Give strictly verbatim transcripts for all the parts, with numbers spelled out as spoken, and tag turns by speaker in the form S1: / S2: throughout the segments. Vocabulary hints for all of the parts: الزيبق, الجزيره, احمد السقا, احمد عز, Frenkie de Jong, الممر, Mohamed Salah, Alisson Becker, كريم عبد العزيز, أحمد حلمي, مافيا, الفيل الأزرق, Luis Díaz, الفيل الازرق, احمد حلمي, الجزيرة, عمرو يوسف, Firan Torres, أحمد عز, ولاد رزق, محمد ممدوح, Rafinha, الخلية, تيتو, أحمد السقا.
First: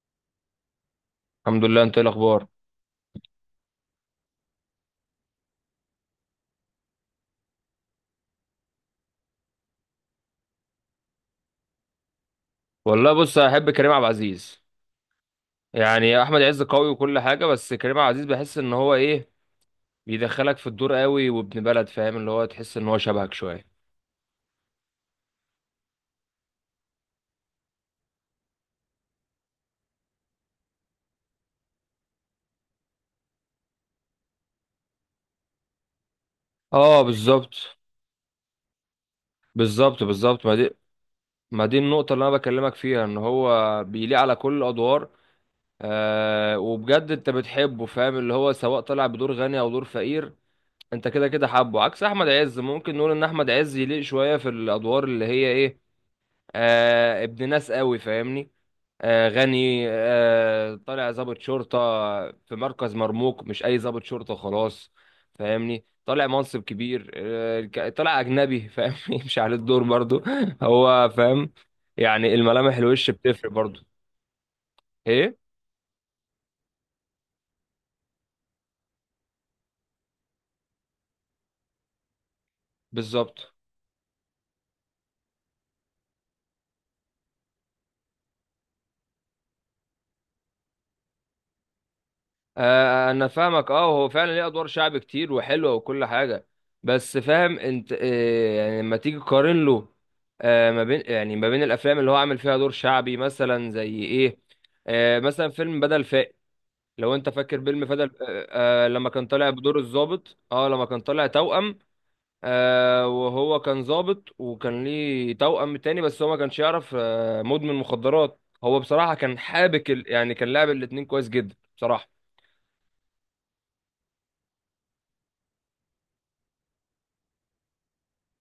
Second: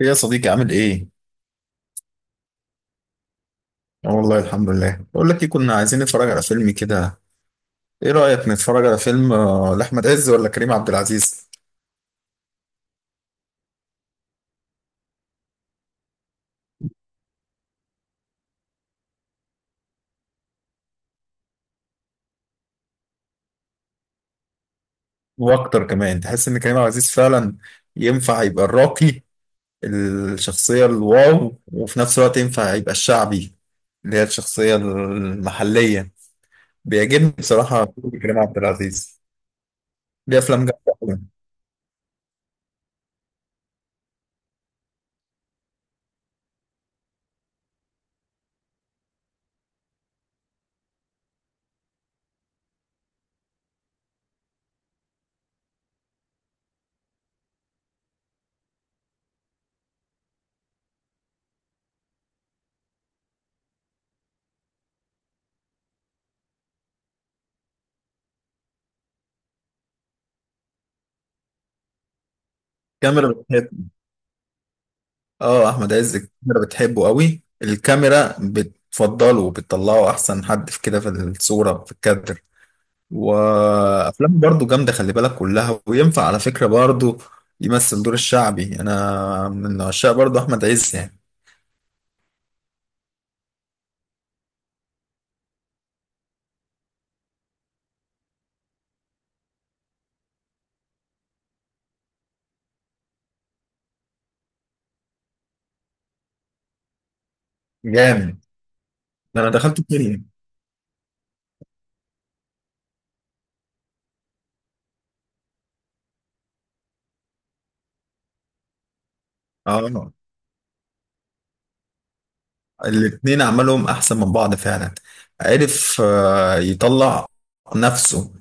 S1: ايه يا صديقي عامل ايه؟
S2: الحمد لله، انت ايه الاخبار؟
S1: آه والله، الحمد لله. بقول لك ايه، كنا عايزين نتفرج على فيلم كده. ايه رأيك نتفرج على فيلم آه، لأحمد عز ولا كريم عبد العزيز؟
S2: والله، بص، احب كريم عبد العزيز. يعني احمد عز قوي وكل حاجه، بس كريم عبد العزيز بحس ان هو ايه، بيدخلك في الدور قوي، وابن بلد فاهم اللي هو تحس ان هو شبهك شويه.
S1: واكتر كمان تحس ان كريم عبد العزيز فعلا ينفع يبقى الراقي. الشخصية الواو، وفي نفس الوقت ينفع يبقى الشعبي، اللي هي الشخصية المحلية.
S2: اه،
S1: بيعجبني
S2: بالظبط
S1: بصراحة كريم عبد العزيز.
S2: بالظبط
S1: ليه
S2: بالظبط. ما
S1: افلام
S2: دي
S1: جامدة أوي.
S2: ما دي النقطه اللي انا بكلمك فيها ان هو بيليق على كل الادوار. آه وبجد انت بتحبه، فاهم اللي هو سواء طلع بدور غني او دور فقير انت كده كده حابه. عكس احمد عز، ممكن نقول ان احمد عز يليق شويه في الادوار اللي هي ايه، آه ابن ناس قوي، فاهمني. آه، غني، آه، طالع ضابط شرطة في مركز مرموق، مش أي ضابط شرطة خلاص. فاهمني، طالع منصب كبير، آه، ك- طالع أجنبي. فاهمني مش على الدور برضو هو فاهم. يعني الملامح، الوش
S1: كاميرا.
S2: بتفرق برضو. إيه
S1: اه، احمد عز الكاميرا بتحبه قوي، الكاميرا بتفضله وبتطلعه احسن حد في كده، في الصورة في الكادر.
S2: بالظبط.
S1: وافلامه برضو جامدة، خلي بالك كلها. وينفع على فكرة برضو يمثل دور الشعبي. انا من عشاق برضو احمد عز يعني.
S2: آه، انا فاهمك. اه، هو فعلا ليه ادوار شعب كتير وحلوه وكل حاجه، بس فاهم انت، آه، يعني لما تيجي تقارن له، آه، ما بين يعني ما بين الافلام اللي هو عامل فيها دور شعبي مثلا زي ايه. آه، مثلا فيلم بدل فاقد، لو انت فاكر فيلم بدل.
S1: جامد.
S2: آه، آه، لما كان
S1: ده
S2: طالع
S1: انا
S2: بدور
S1: دخلت الدنيا.
S2: الضابط، اه لما كان طالع توأم. آه، وهو كان ضابط وكان ليه توأم تاني، بس هو ما كانش يعرف. آه، مدمن مخدرات، هو بصراحه كان حابك ال-
S1: اه،
S2: يعني كان لعب الاتنين كويس جدا بصراحه.
S1: الاتنين عملهم احسن من بعض فعلا. عرف آه، يطلع نفسه.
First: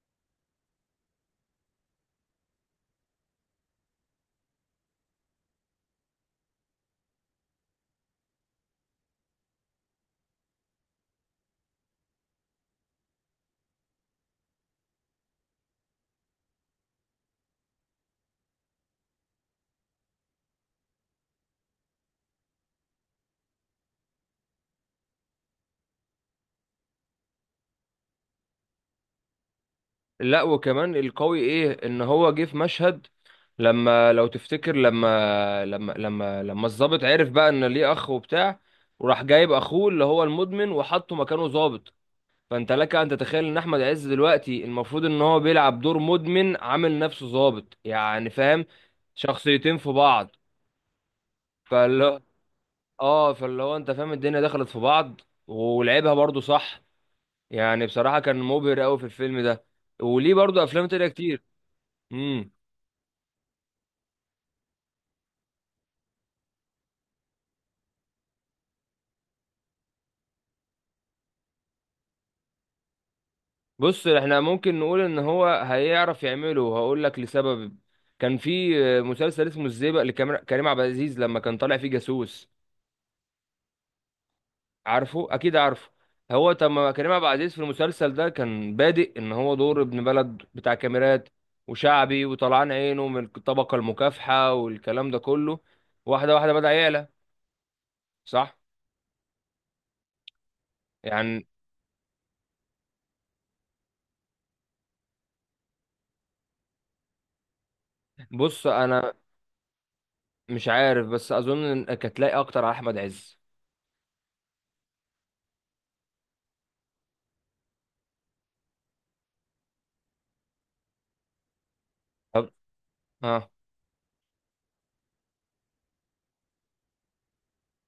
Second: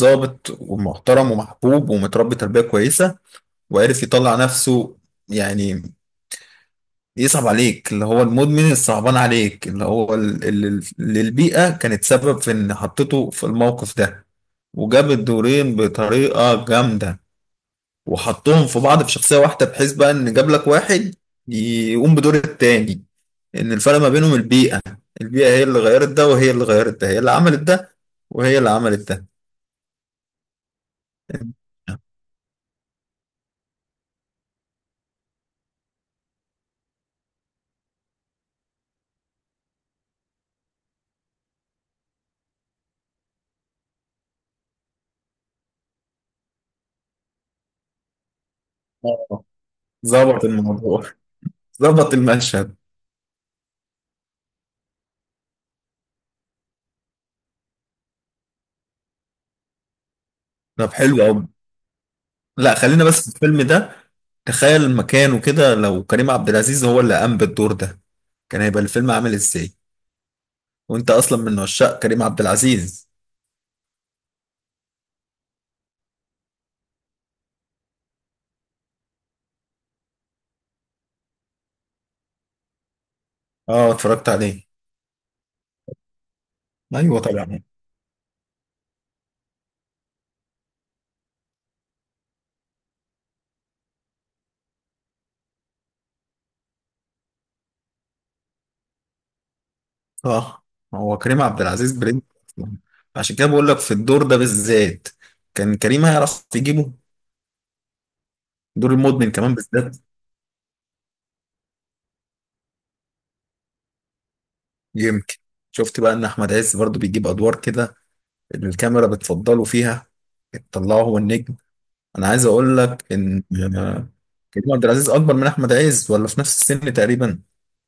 S1: ظابط ومحترم ومحبوب ومتربي تربية كويسة. وعرف يطلع نفسه يعني يصعب عليك اللي هو المدمن، الصعبان عليك اللي هو ال- اللي اللي البيئة كانت سبب في ان حطيته في الموقف ده. وجاب الدورين بطريقة جامدة، وحطهم في بعض في شخصية واحدة، بحيث بقى ان جاب لك واحد يقوم بدور التاني، ان الفرق ما بينهم البيئة. البيئة هي اللي غيرت ده، وهي اللي غيرت ده، هي اللي عملت ده، وهي اللي عملت ده.
S2: لا، وكمان القوي ايه ان هو جه في مشهد. لما، لو تفتكر، لما لما لما لما الضابط عرف بقى ان ليه اخ وبتاع، وراح جايب اخوه اللي هو المدمن وحطه مكانه ضابط. فانت لك ان تتخيل ان احمد عز دلوقتي المفروض ان هو بيلعب دور مدمن عامل نفسه ضابط، يعني فاهم،
S1: آه.
S2: شخصيتين في بعض.
S1: ظبط الموضوع، ظبط
S2: فاللي
S1: المشهد.
S2: اه فاللي هو انت فاهم الدنيا دخلت في بعض، ولعبها برضو صح. يعني بصراحة كان مبهر قوي في الفيلم ده، وليه برضو افلام
S1: طب،
S2: تانية
S1: حلو
S2: كتير.
S1: قوي.
S2: امم
S1: لا، خلينا بس في الفيلم ده. تخيل مكانه كده، لو كريم عبد العزيز هو اللي قام بالدور ده، كان هيبقى الفيلم عامل ازاي؟ وانت اصلا من عشاق كريم عبد العزيز.
S2: بص، احنا ممكن نقول ان هو هيعرف يعمله. هقول لك لسبب، كان في مسلسل اسمه الزيبق لكريم كريم عبد العزيز، لما كان طالع فيه جاسوس.
S1: اه، اتفرجت عليه.
S2: عارفه، اكيد عارفه. هو تم كريم
S1: ايوه،
S2: عبد العزيز في
S1: طبعا.
S2: المسلسل ده كان بادئ ان هو دور ابن بلد بتاع كاميرات وشعبي، وطلعان عينه من الطبقة المكافحة والكلام ده كله. واحدة واحدة بدأ يعلى، صح.
S1: اه، هو كريم
S2: يعني
S1: عبد العزيز برنس أصلاً. عشان كده بقول لك في الدور ده بالذات كان كريم هيعرف يجيبه.
S2: بص
S1: دور
S2: انا
S1: المدمن كمان بالذات.
S2: مش عارف، بس اظن انك هتلاقي اكتر على احمد عز.
S1: يمكن. شفت بقى ان احمد عز برضو بيجيب ادوار كده، اللي الكاميرا بتفضله فيها، تطلعه هو النجم. انا عايز
S2: طب،
S1: اقول لك ان
S2: اه،
S1: كريم عبد العزيز اكبر من احمد عز ولا في نفس السن تقريبا؟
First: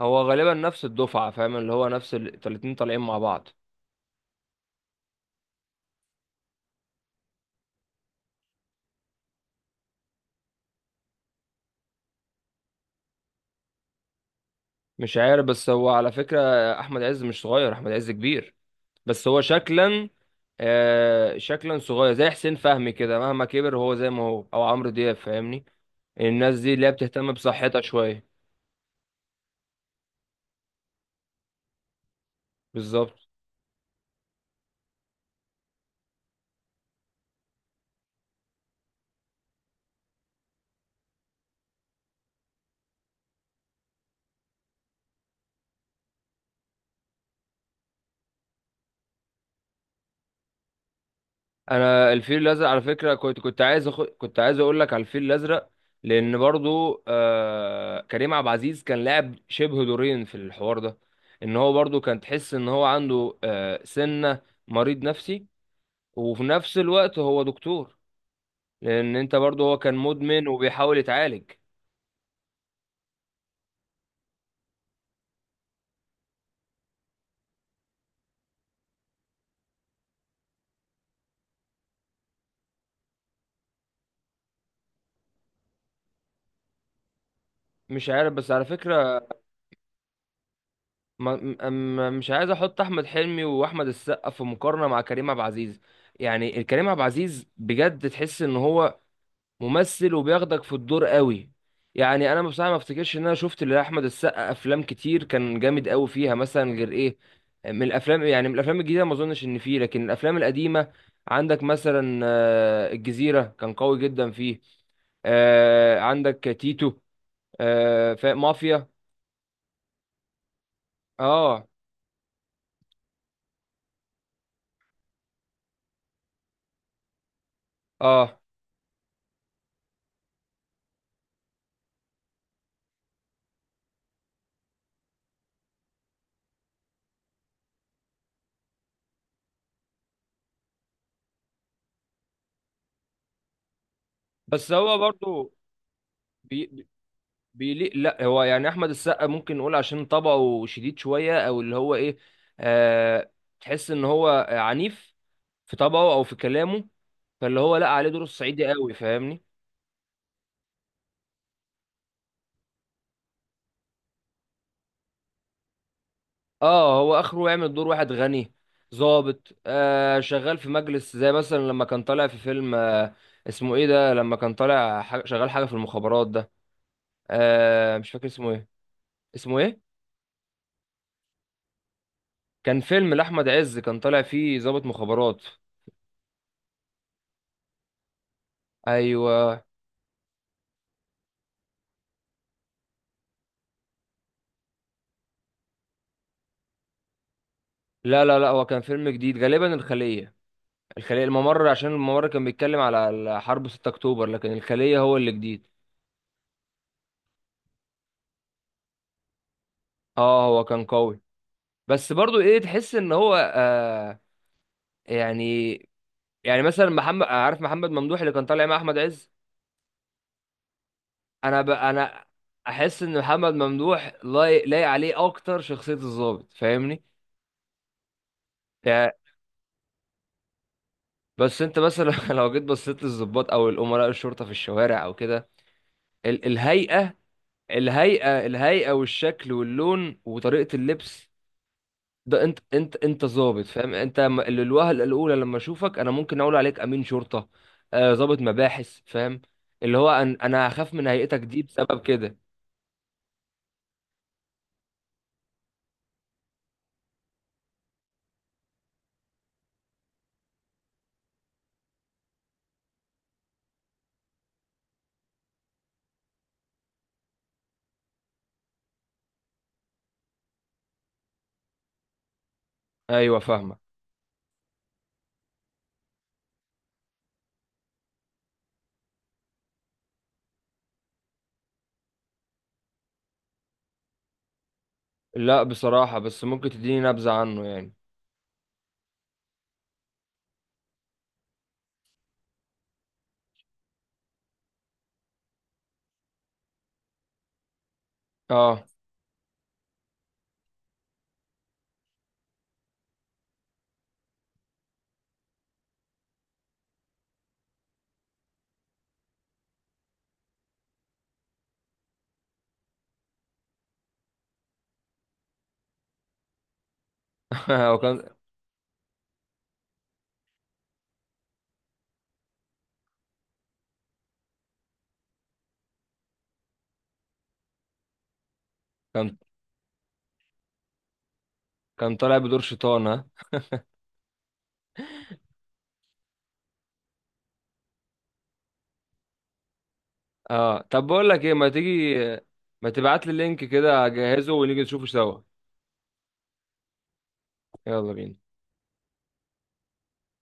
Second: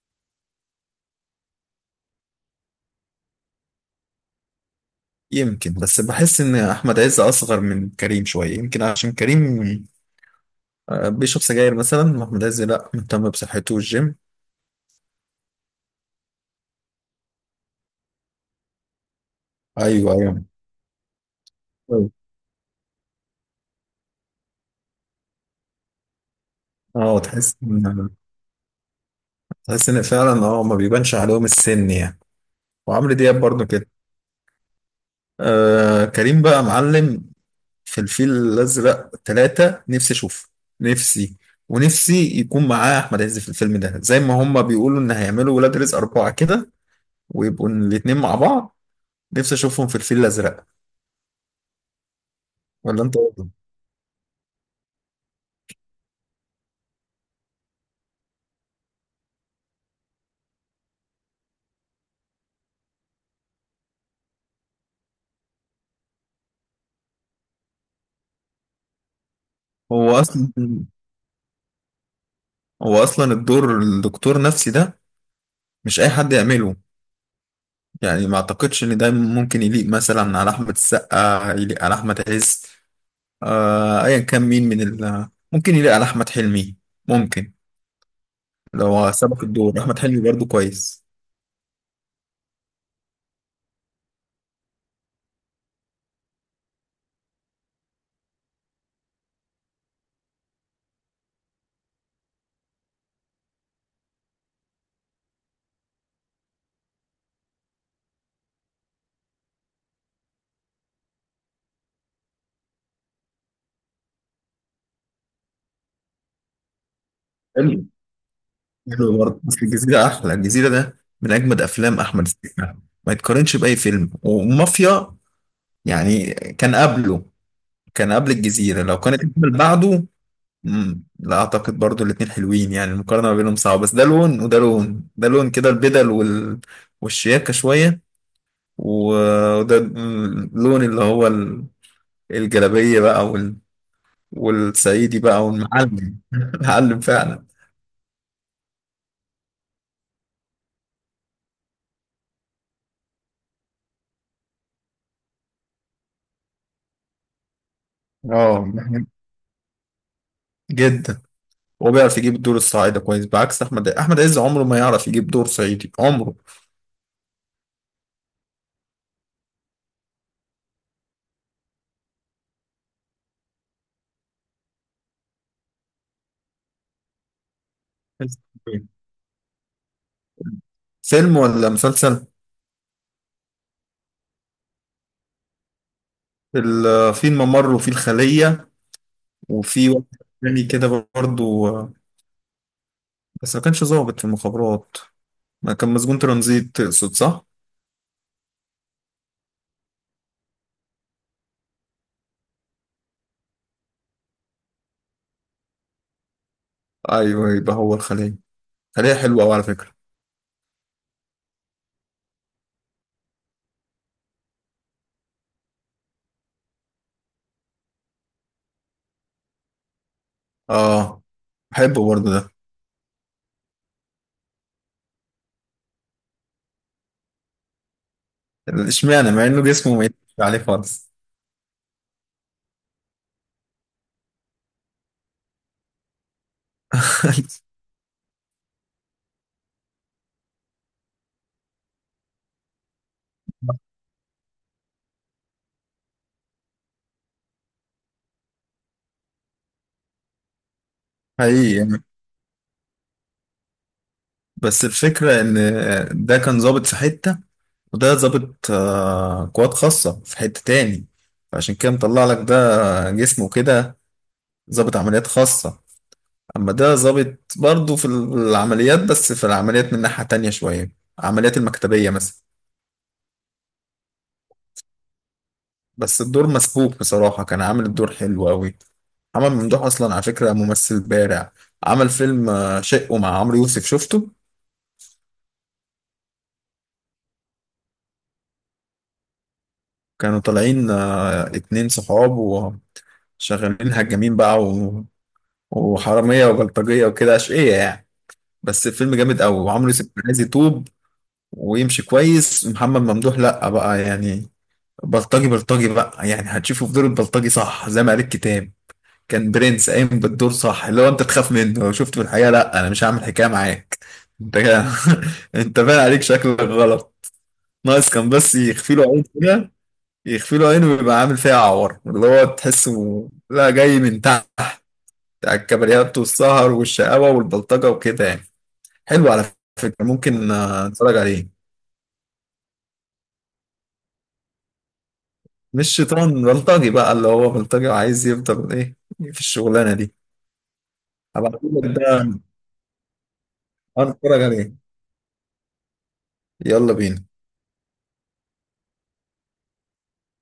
S2: هو غالبا نفس الدفعة، فاهم اللي هو نفس ال- الاتنين طالعين مع بعض.
S1: يمكن، بس بحس ان احمد عز اصغر من كريم شويه، يمكن عشان كريم آه، بيشرب سجاير مثلا، واحمد عز لا، مهتم بصحته والجيم.
S2: مش عارف، بس هو على فكرة أحمد عز مش صغير، أحمد عز كبير، بس هو شكلا.
S1: ايوه، ايوه.
S2: آه، شكلا
S1: أيوة.
S2: صغير، زي حسين فهمي كده مهما كبر هو زي ما هو، أو عمرو دياب، فاهمني. الناس دي اللي هي
S1: اه،
S2: بتهتم
S1: تحس
S2: بصحتها
S1: ان
S2: شوية.
S1: تحس ان فعلا اه ما بيبانش عليهم السن يعني. وعمرو
S2: بالظبط.
S1: دياب برضه كده. آه، كريم بقى معلم في الفيل الأزرق ثلاثة، نفسي أشوفه. نفسي. ونفسي يكون معاه أحمد عز في الفيلم ده، زي ما هما بيقولوا إن هيعملوا ولاد رزق أربعة كده. ويبقوا الاتنين مع بعض. نفسي أشوفهم في الفيل الأزرق.
S2: انا الفيل الازرق على
S1: ولا
S2: فكره،
S1: أنت إيه
S2: كنت كنت
S1: رأيك؟
S2: عايز أخ... كنت عايز اقول لك على الفيل الازرق. لان برضو آه... كريم عبد العزيز كان لاعب شبه دورين في الحوار ده، ان هو برضو كان تحس ان هو عنده آه... سنه، مريض نفسي، وفي نفس الوقت هو دكتور. لان انت برضو، هو كان
S1: هو
S2: مدمن
S1: أصلا.
S2: وبيحاول يتعالج.
S1: هو أصلا الدور الدكتور نفسي ده مش أي حد يعمله. يعني ما أعتقدش إن ده ممكن يليق مثلا على أحمد السقا، يليق على أحمد عز. آه، أيا كان مين من ال ممكن يليق على أحمد حلمي. ممكن.
S2: مش عارف، بس على
S1: لو
S2: فكره،
S1: سبق الدور أحمد حلمي برضه كويس.
S2: ما... م... م- مش عايز احط احمد حلمي واحمد السقا في مقارنه مع كريم عبد العزيز. يعني كريم عبد العزيز بجد تحس ان هو ممثل وبياخدك في الدور قوي. يعني انا بصراحه ما افتكرش ان انا شفت لاحمد السقا افلام كتير كان جامد قوي فيها مثلا، غير ايه من الافلام. يعني من الافلام الجديده ما اظنش ان فيه، لكن الافلام القديمه عندك مثلا آه، الجزيره، كان قوي جدا فيه. آه، عندك تيتو.
S1: حلو.
S2: آه، فا- مافيا.
S1: حلو برضه، بس الجزيرة أحلى. الجزيرة ده من أجمد
S2: اه
S1: أفلام أحمد السقا. ما يتقارنش بأي فيلم. ومافيا يعني كان قبله، كان قبل
S2: اه،
S1: الجزيرة، لو كانت الفيلم بعده. مم. لا أعتقد برضه. الاتنين حلوين يعني، المقارنة ما بينهم صعبة، بس ده لون وده لون، ده لون كده، البدل وال والشياكة شوية. و- وده اللون اللي هو ال- الجلابية بقى وال
S2: بس هو
S1: والصعيدي بقى
S2: برضو
S1: والمعلم المعلم فعلا.
S2: بيليق. لا، هو يعني احمد السقا ممكن نقول عشان طبعه شديد شويه، او اللي هو ايه، آه تحس ان هو عنيف في طبعه او في كلامه. فاللي هو لا عليه دور
S1: اه.
S2: الصعيدي قوي، فاهمني.
S1: جدا. هو بيعرف يجيب الدور الصعيدي كويس، بعكس احمد احمد عز عمره ما يعرف يجيب دور صعيدي عمره.
S2: اه، هو اخره يعمل دور واحد غني، ظابط آه شغال في مجلس، زي مثلا لما كان طالع في فيلم آه اسمه ايه ده. لما كان طالع حاجة شغال حاجه في المخابرات ده، آه مش فاكر اسمه ايه، اسمه ايه.
S1: فيلم ولا مسلسل؟
S2: كان فيلم لاحمد عز كان طالع فيه ظابط مخابرات.
S1: ال- في الممر وفي الخلية.
S2: ايوه.
S1: وفي واحد تاني كده برضو. بس ما كانش ظابط في المخابرات. ما كان مسجون ترانزيت تقصد، صح؟
S2: لا لا لا، هو كان فيلم جديد غالبا، الخلية. الخلية، الممر عشان الممر كان بيتكلم على حرب ستة اكتوبر، لكن الخلية هو اللي جديد.
S1: أيوه، يبقى هو الخلية. خلية حلوة أوي على فكرة.
S2: اه، هو كان قوي، بس برضو ايه تحس ان هو آه يعني، يعني مثلا محمد عارف، محمد ممدوح اللي كان طالع مع احمد عز.
S1: آه.
S2: انا ب...
S1: بحبه
S2: انا
S1: برضو ده.
S2: احس ان محمد ممدوح لايق، لايق عليه اكتر شخصية الضابط، فاهمني يعني.
S1: اشمعنى مع إنه جسمه ما يتفقش عليه خالص؟
S2: بس انت مثلا لو جيت بصيت للضباط او الامراء الشرطة في الشوارع او كده، ال... الهيئة، الهيئة الهيئة والشكل واللون وطريقة اللبس. ده انت انت انت ظابط. فاهم انت، م- ال- الوهلة الأولى لما اشوفك انا ممكن اقول عليك امين شرطة، آه، ظابط مباحث. فاهم اللي هو أن انا هخاف من هيئتك دي
S1: حقيقي
S2: بسبب
S1: يعني،
S2: كده.
S1: بس الفكرة إن ده كان ظابط في حتة، وده ظابط آه، قوات خاصة في حتة تاني، فعشان كده مطلع لك ده جسمه كده ظابط عمليات خاصة. أما ده ظابط برضه في العمليات، بس في العمليات من ناحية تانية شوية. العمليات المكتبية مثلا.
S2: ايوه فاهمة.
S1: بس الدور مسبوك بصراحة، كان عامل الدور حلو أوي. محمد ممدوح أصلا على فكرة ممثل بارع. عمل فيلم آه، شقه مع عمرو يوسف، شفته؟
S2: لا بصراحة، بس ممكن تديني نبذة عنه يعني.
S1: كانوا طالعين آه، اتنين صحاب وشغالين. هجامين بقى و- وحرامية وبلطجية وكده أشقية يعني.
S2: اه
S1: بس الفيلم جامد قوي، وعمرو يوسف عايز يتوب. ويمشي كويس، محمد ممدوح لا بقى يعني. بلطجي بلطجي بقى، يعني هتشوفه في دور البلطجي صح، زي ما قال الكتاب. كان برنس قايم بالدور صح، اللي هو انت تخاف منه لو شفته في الحقيقه، لا انا مش هعمل حكايه معاك. انت كده. انت باين عليك شكلك غلط.
S2: هو
S1: ناقص
S2: كان،
S1: كان بس يخفي له عين كده. يخفي له عين ويبقى عامل فيها عور، اللي هو تحسه لا، جاي من تحت. على الكباريات والسهر والشقاوه والبلطجه وكده يعني. حلو
S2: كان
S1: على فكرة، ممكن آه، نتفرج عليه.
S2: كان طالع بدور شيطان، ها.
S1: مش شيطان، بلطجي بقى، اللي هو بلطجي وعايز يفضل ايه في الشغلانة دي.
S2: اه، طب بقول لك ايه، ما
S1: هبعتهولك
S2: تيجي
S1: ده.
S2: ما تبعت لي اللينك
S1: آه،
S2: كده
S1: نتفرج
S2: اجهزه
S1: عليه.
S2: ونيجي نشوفه سوا.
S1: يلا بينا.
S2: يلا بينا.